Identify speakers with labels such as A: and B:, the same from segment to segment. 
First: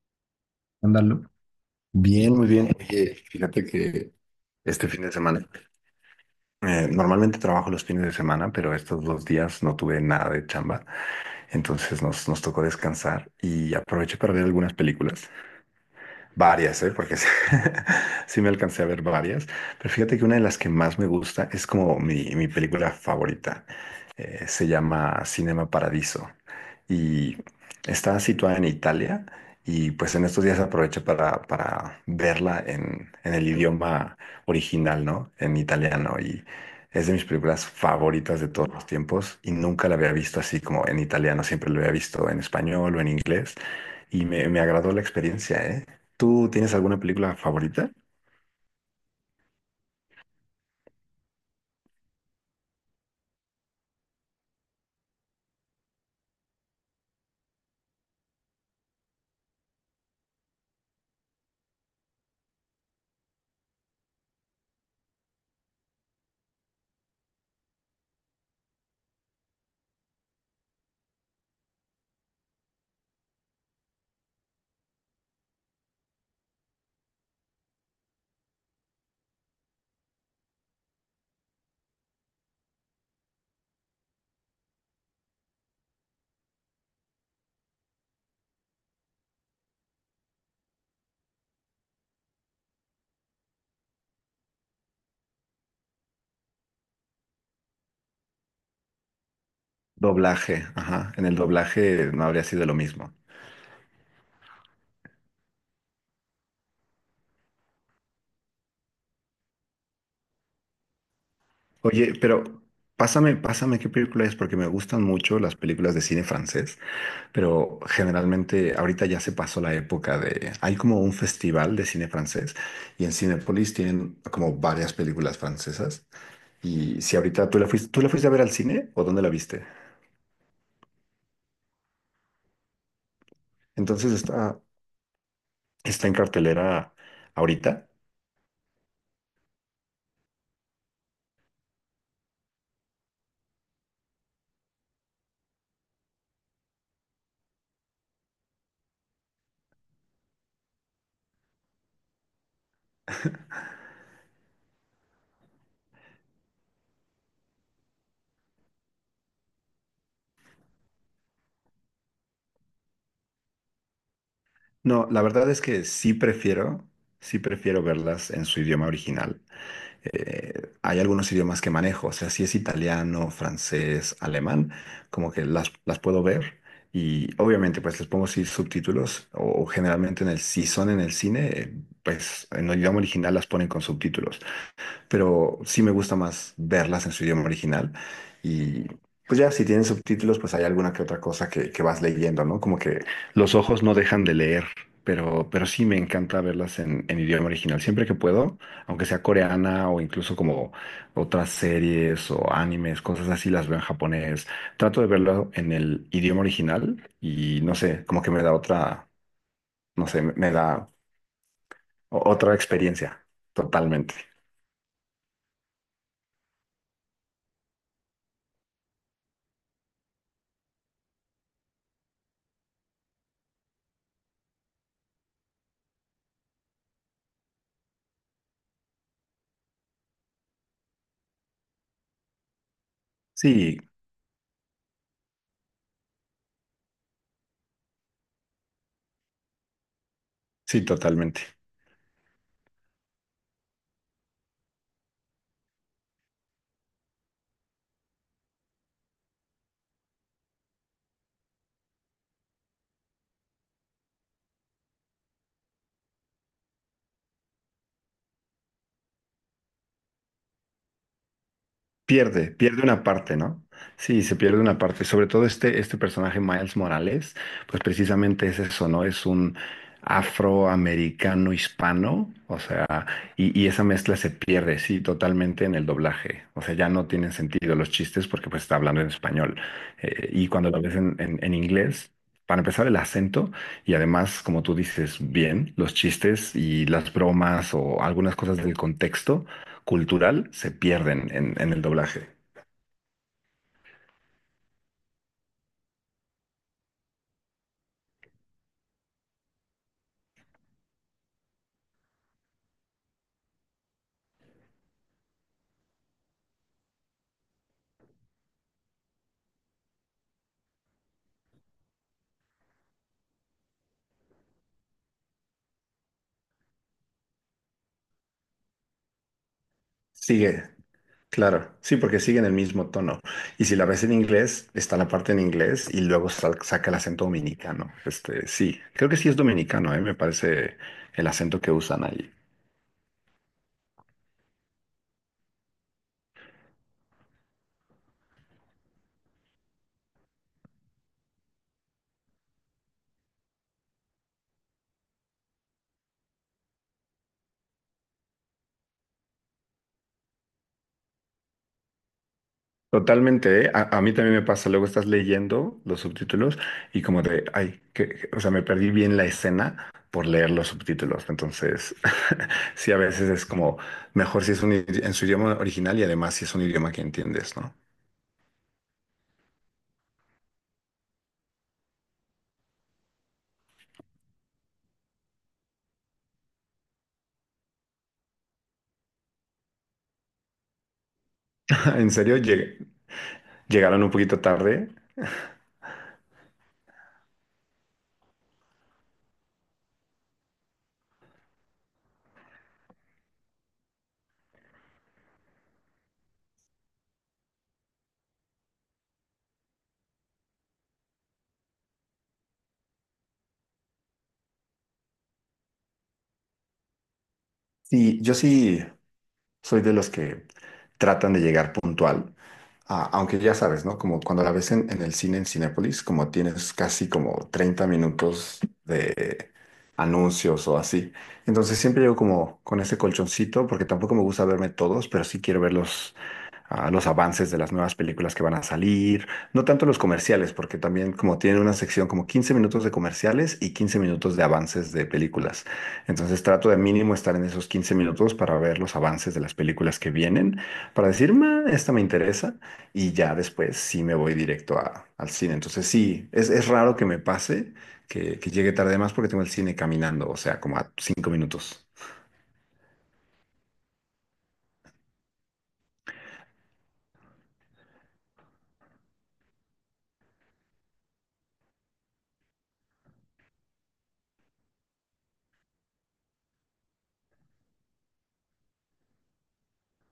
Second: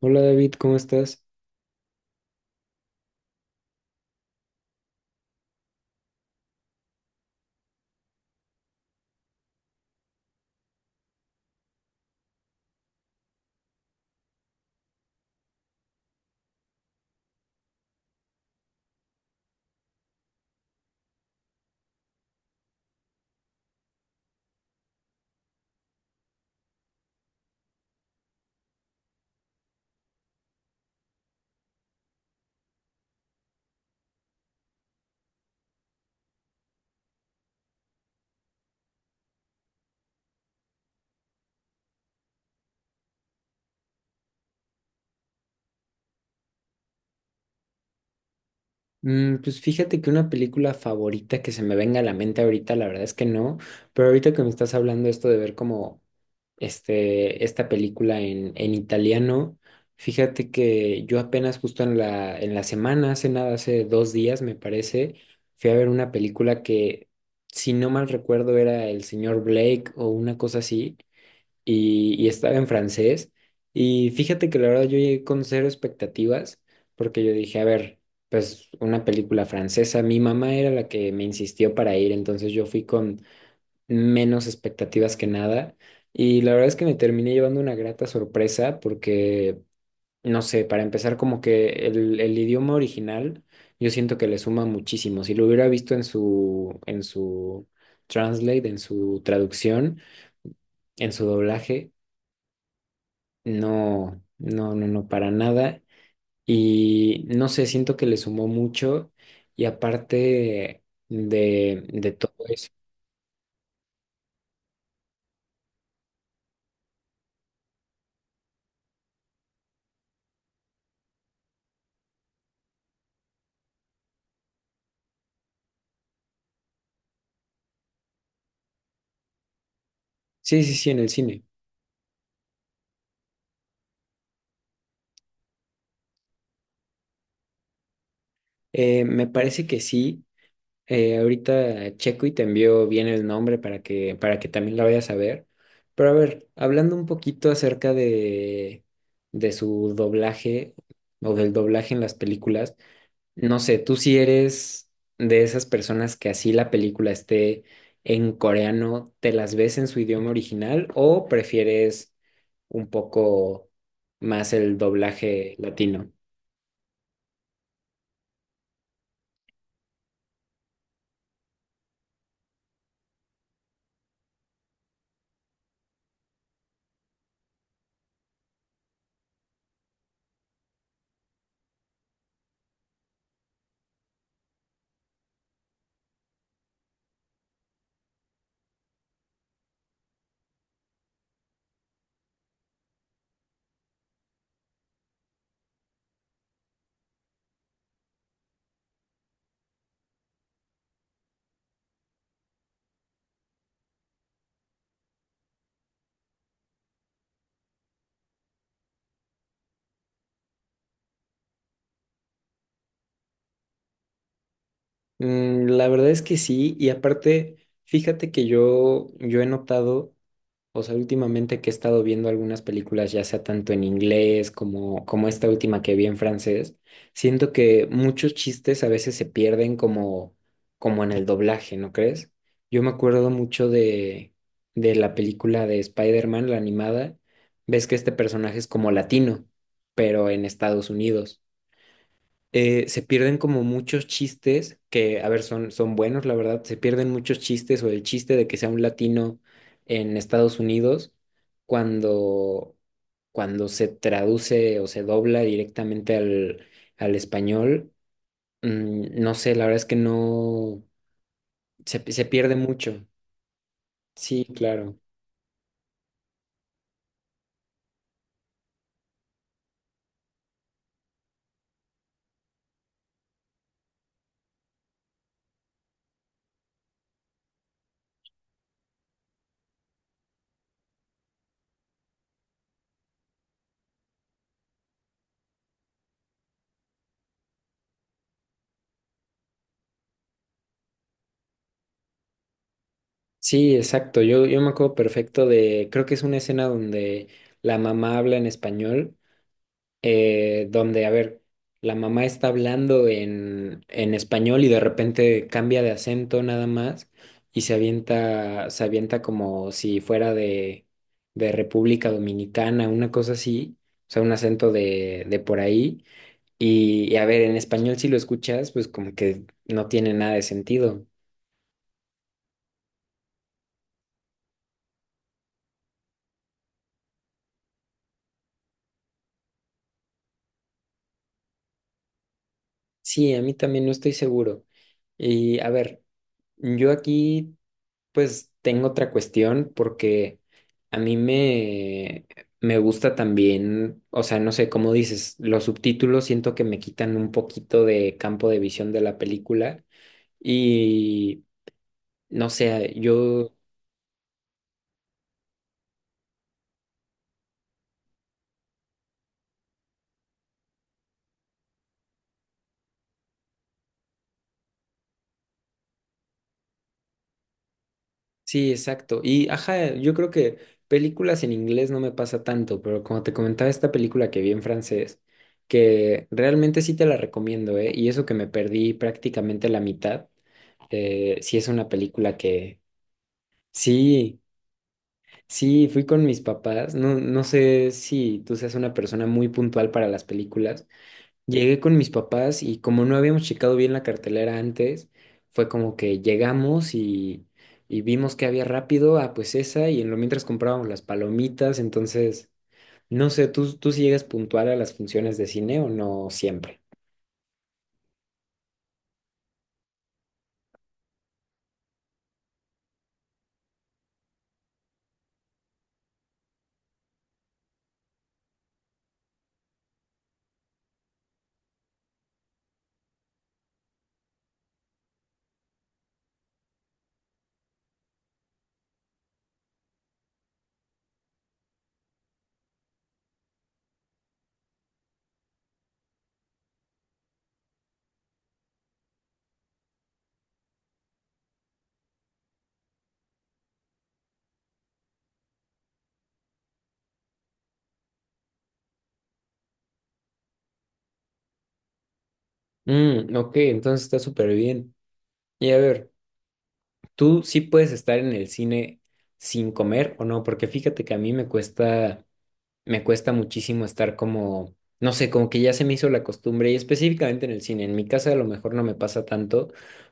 A: Hola David, ¿cómo estás?
B: Ándalo. Bien, muy bien. Oye, fíjate que este fin de semana, normalmente trabajo los fines de semana, pero estos dos días no tuve nada de chamba, entonces nos tocó descansar y aproveché para ver algunas películas. Varias, ¿eh? Porque sí, sí me alcancé a ver varias. Pero fíjate que una de las que más me gusta es como mi película favorita. Se llama Cinema Paradiso y está situada en Italia. Y pues en estos días aproveché para verla en el idioma original, ¿no? En italiano. Y es de mis películas favoritas de todos los tiempos. Y nunca la había visto así como en italiano. Siempre la había visto en español o en inglés. Y me agradó la experiencia, ¿eh? ¿Tú tienes alguna película favorita?
A: Mm, pues fíjate que una película favorita que se me venga a la mente ahorita, la verdad es que no, pero ahorita que me estás hablando esto de ver como esta película en italiano, fíjate que yo apenas justo en en la semana, hace nada, hace dos días me parece, fui a ver una película que, si no mal recuerdo, era El Señor Blake o una cosa así. Y estaba en francés. Y fíjate que la verdad yo llegué con cero expectativas porque yo dije, a ver, pues una película francesa, mi mamá era la que me insistió para ir, entonces yo fui con menos expectativas que nada. Y la verdad es que me terminé llevando una grata sorpresa porque, no sé, para empezar como que el idioma original yo siento que le suma muchísimo. Si lo hubiera visto en en su translate, en su traducción,
B: Doblaje,
A: en
B: ajá.
A: su
B: En el
A: doblaje.
B: doblaje no habría sido lo mismo.
A: No, no, no, no, para nada. Y no sé, siento que le sumó mucho y aparte de
B: Oye,
A: todo
B: pero
A: eso.
B: pásame qué película es, porque me gustan mucho las películas de cine francés, pero generalmente ahorita ya se pasó la época de… Hay como un festival de cine francés y en Cinépolis tienen como varias películas francesas. Y si ahorita ¿tú la fuiste a ver al cine o dónde la viste?
A: Sí, sí, sí, en el cine.
B: Entonces está en cartelera ahorita.
A: Me parece que sí. Ahorita checo y te envío bien el nombre para para que también la vayas a ver. Pero a ver, hablando un poquito acerca de su doblaje o del doblaje en las películas. No sé, tú si eres de esas personas que así la película esté en coreano, ¿te las ves en su idioma original o prefieres un poco más el
B: No, la verdad
A: doblaje
B: es que
A: latino?
B: sí prefiero verlas en su idioma original. Hay algunos idiomas que manejo, o sea, si es italiano, francés, alemán, como que las puedo ver y obviamente pues les pongo sí subtítulos o, generalmente en el, si son en el cine, pues en el idioma original las ponen con subtítulos, pero sí me gusta más verlas en su idioma original. Y pues ya, si tienen subtítulos, pues hay alguna que otra cosa que vas leyendo, ¿no? Como que los ojos no dejan de leer, pero, sí me encanta verlas en idioma original. Siempre que puedo, aunque sea coreana o incluso como otras series o animes, cosas así, las veo en japonés. Trato de verlo en el idioma original y no sé, como que me da otra, no sé, me da otra experiencia. Totalmente.
A: Mm, la verdad es que sí, y aparte, fíjate que yo he notado, o sea, últimamente que he estado viendo algunas películas, ya sea tanto en inglés como, como esta última que vi en francés, siento que muchos chistes a veces se pierden como, como en el doblaje, ¿no crees? Yo me acuerdo mucho
B: Sí,
A: de la película de Spider-Man, la animada, ves que este personaje es como latino, pero en
B: sí,
A: Estados Unidos
B: totalmente.
A: se pierden como muchos chistes que, a ver, son, son buenos, la verdad, se pierden muchos chistes o el chiste de que sea un latino en Estados Unidos cuando, cuando se traduce o se dobla directamente al, al español. Mm, no sé, la verdad es que no, se
B: Pierde,
A: pierde
B: pierde
A: mucho.
B: una parte, ¿no? Sí, se
A: Sí,
B: pierde una
A: claro.
B: parte. Sobre todo este personaje, Miles Morales, pues precisamente es eso, ¿no? Es un afroamericano hispano, o sea, y, esa mezcla se pierde, sí, totalmente en el doblaje. O sea, ya no tienen sentido los chistes porque pues está hablando en español. Y cuando lo ves en, en inglés, para empezar el acento y además, como tú dices, bien, los chistes y las bromas o algunas cosas del contexto cultural se pierden en el doblaje.
A: Sí, exacto. Yo me acuerdo perfecto de, creo que es una escena donde la mamá habla en español donde, a ver, la mamá está hablando en español y de repente cambia de acento nada más y se avienta como si fuera de República Dominicana, una cosa así, o sea, un acento de por ahí. Y a ver, en español si lo escuchas, pues como que no tiene nada de
B: Sigue,
A: sentido.
B: claro, sí, porque siguen el mismo tono. Y si la ves en inglés, está la parte en inglés y luego saca el acento dominicano. Este, sí, creo que sí es dominicano, ¿eh? Me parece el acento que usan ahí.
A: Sí, a mí también no estoy seguro. Y a ver, yo aquí pues tengo otra cuestión porque a me gusta también, o sea, no sé cómo dices, los subtítulos siento que me quitan un poquito de campo de visión de la película y no sé, yo
B: Totalmente, ¿eh? A mí también me pasa, luego estás leyendo los subtítulos y como de, ay, que, o sea, me perdí bien la escena por leer los subtítulos. Entonces, sí, a veces es como mejor si es un en su idioma original y además si es un idioma que entiendes, ¿no?
A: sí, exacto. Y ajá, yo creo que películas en inglés no me pasa tanto, pero como te comentaba esta película que vi en francés, que realmente sí te la recomiendo, ¿eh? Y eso que me perdí prácticamente la mitad, sí es una
B: En
A: película
B: serio,
A: que...
B: Llegaron un poquito
A: Sí,
B: tarde.
A: sí, fui con mis papás. No, no sé si tú seas una persona muy puntual para las películas. Llegué con mis papás y como no habíamos checado bien la cartelera antes, fue como que y vimos que había rápido, ah, pues esa, y en lo mientras comprábamos las palomitas. Entonces, no sé, tú si llegas puntual a las funciones de cine o no siempre?
B: Sí, yo sí soy de los que tratan de llegar puntual. Ah, aunque ya sabes, ¿no? Como cuando la ves en, el cine, en Cinépolis, como tienes casi como 30 minutos de anuncios o así. Entonces siempre llego como con ese colchoncito, porque tampoco me gusta verme todos, pero sí quiero verlos, a los avances de las nuevas películas que van a salir, no tanto los comerciales, porque también como tiene una sección como 15 minutos de comerciales y 15 minutos de avances de películas. Entonces trato de mínimo estar en esos 15 minutos para ver los avances de las películas que vienen, para decir, "Ma, esta me interesa", y ya después sí me voy directo al cine. Entonces sí, es raro que me pase que llegue tarde, más porque tengo el cine caminando, o sea, como a 5 minutos.
A: Mm, ok, entonces está súper bien. Y a ver, ¿tú sí puedes estar en el cine sin comer o no? Porque fíjate que a mí me cuesta muchísimo estar como, no sé, como que ya se me hizo la costumbre y específicamente en el cine. En mi casa a lo mejor no me pasa tanto,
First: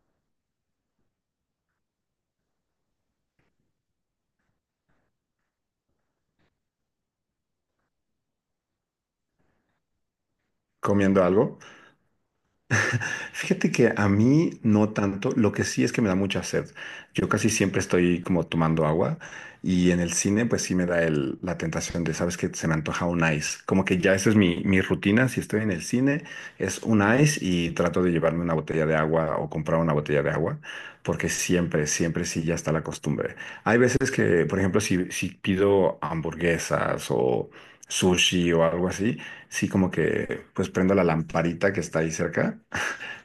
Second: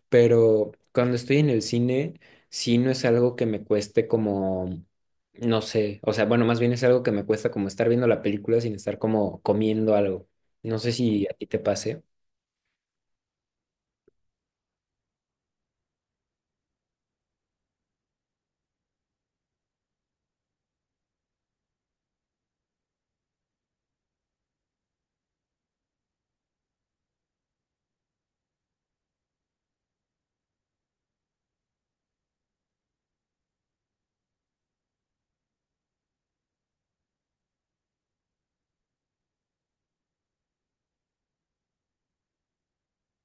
A: pero cuando estoy en el cine, sí no es algo que me cueste como, no sé, o sea, bueno, más bien es algo que me cuesta como estar viendo la película sin estar como comiendo algo. No sé
B: ¿Comiendo
A: si a ti te
B: algo?
A: pase.
B: Fíjate que a mí no tanto, lo que sí es que me da mucha sed. Yo casi siempre estoy como tomando agua y en el cine pues sí me da la tentación de, ¿sabes que Se me antoja un ice. Como que ya esa es mi rutina, si estoy en el cine es un ice, y trato de llevarme una botella de agua o comprar una botella de agua, porque siempre, siempre sí ya está la costumbre. Hay veces que, por ejemplo, si pido hamburguesas o sushi o algo así, sí como que pues prendo la lamparita que está ahí cerca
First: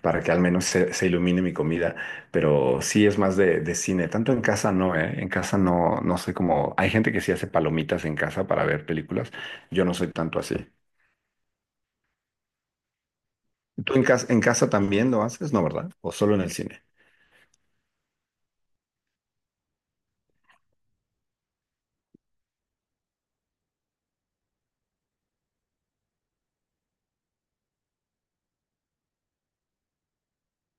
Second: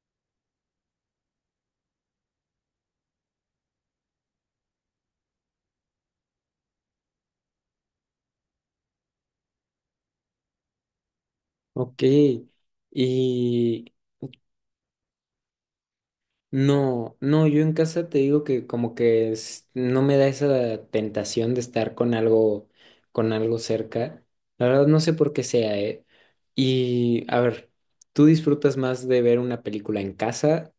B: para que al menos se ilumine mi comida, pero sí es más de cine, tanto en casa no, ¿eh? En casa no, no sé cómo. Hay gente que sí hace palomitas en casa para ver películas, yo no soy tanto así.
A: Ok. ¿Y
B: ¿Tú en casa, también lo haces? No, ¿verdad? ¿O solo en el cine?
A: no, no, yo en casa te digo que como que es- no me da esa tentación de estar con algo cerca. La verdad no sé por qué sea, ¿eh? Y a ver, ¿tú disfrutas más de ver una película en casa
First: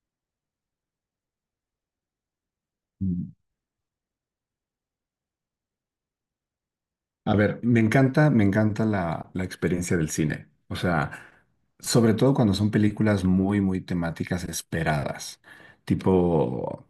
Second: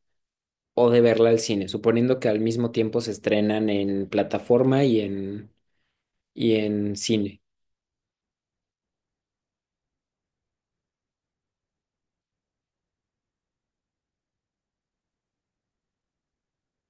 A: o de verla al cine? Suponiendo que al mismo tiempo se estrenan en plataforma y en
B: A
A: cine.
B: ver, me encanta la experiencia del cine. O sea, sobre todo cuando son películas muy, muy temáticas esperadas, tipo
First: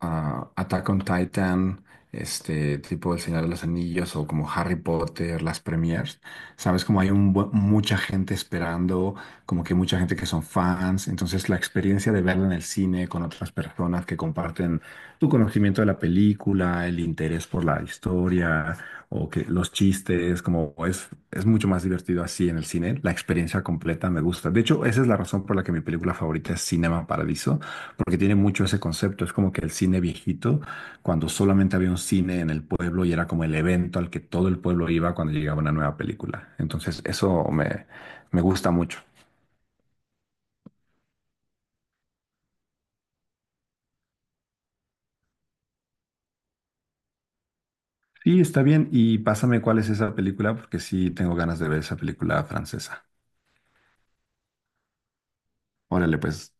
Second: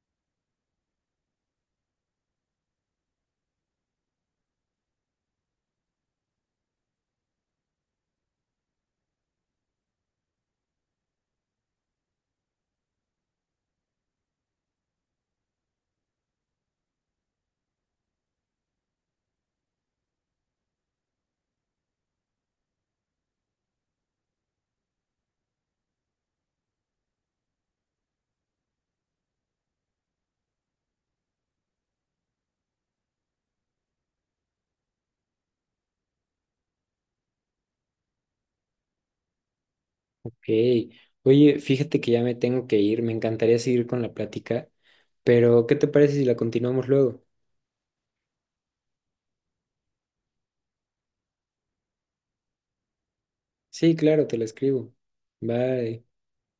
B: ah, Attack on Titan, este, tipo El Señor de los Anillos o como Harry Potter, las premiers. Sabes, como hay un mucha gente esperando, como que mucha gente que son fans. Entonces, la experiencia de verla en el cine con otras personas que comparten tu conocimiento de la película, el interés por la historia o que los chistes, como es mucho más divertido así en el cine, la experiencia completa me gusta. De hecho, esa es la razón por la que mi película favorita es Cinema Paradiso, porque tiene mucho ese concepto, es como que el cine viejito, cuando solamente había un cine en el pueblo y era como el evento al que todo el pueblo iba cuando llegaba una nueva película. Entonces, me gusta mucho.
A: Ok. Oye, fíjate que ya me tengo que ir, me encantaría seguir con la plática, pero ¿qué te parece si la continuamos luego?
B: Sí, está bien, y pásame cuál es esa película, porque sí tengo ganas de ver esa película francesa.
A: Sí, claro, te la escribo. Bye.
B: Órale, pues.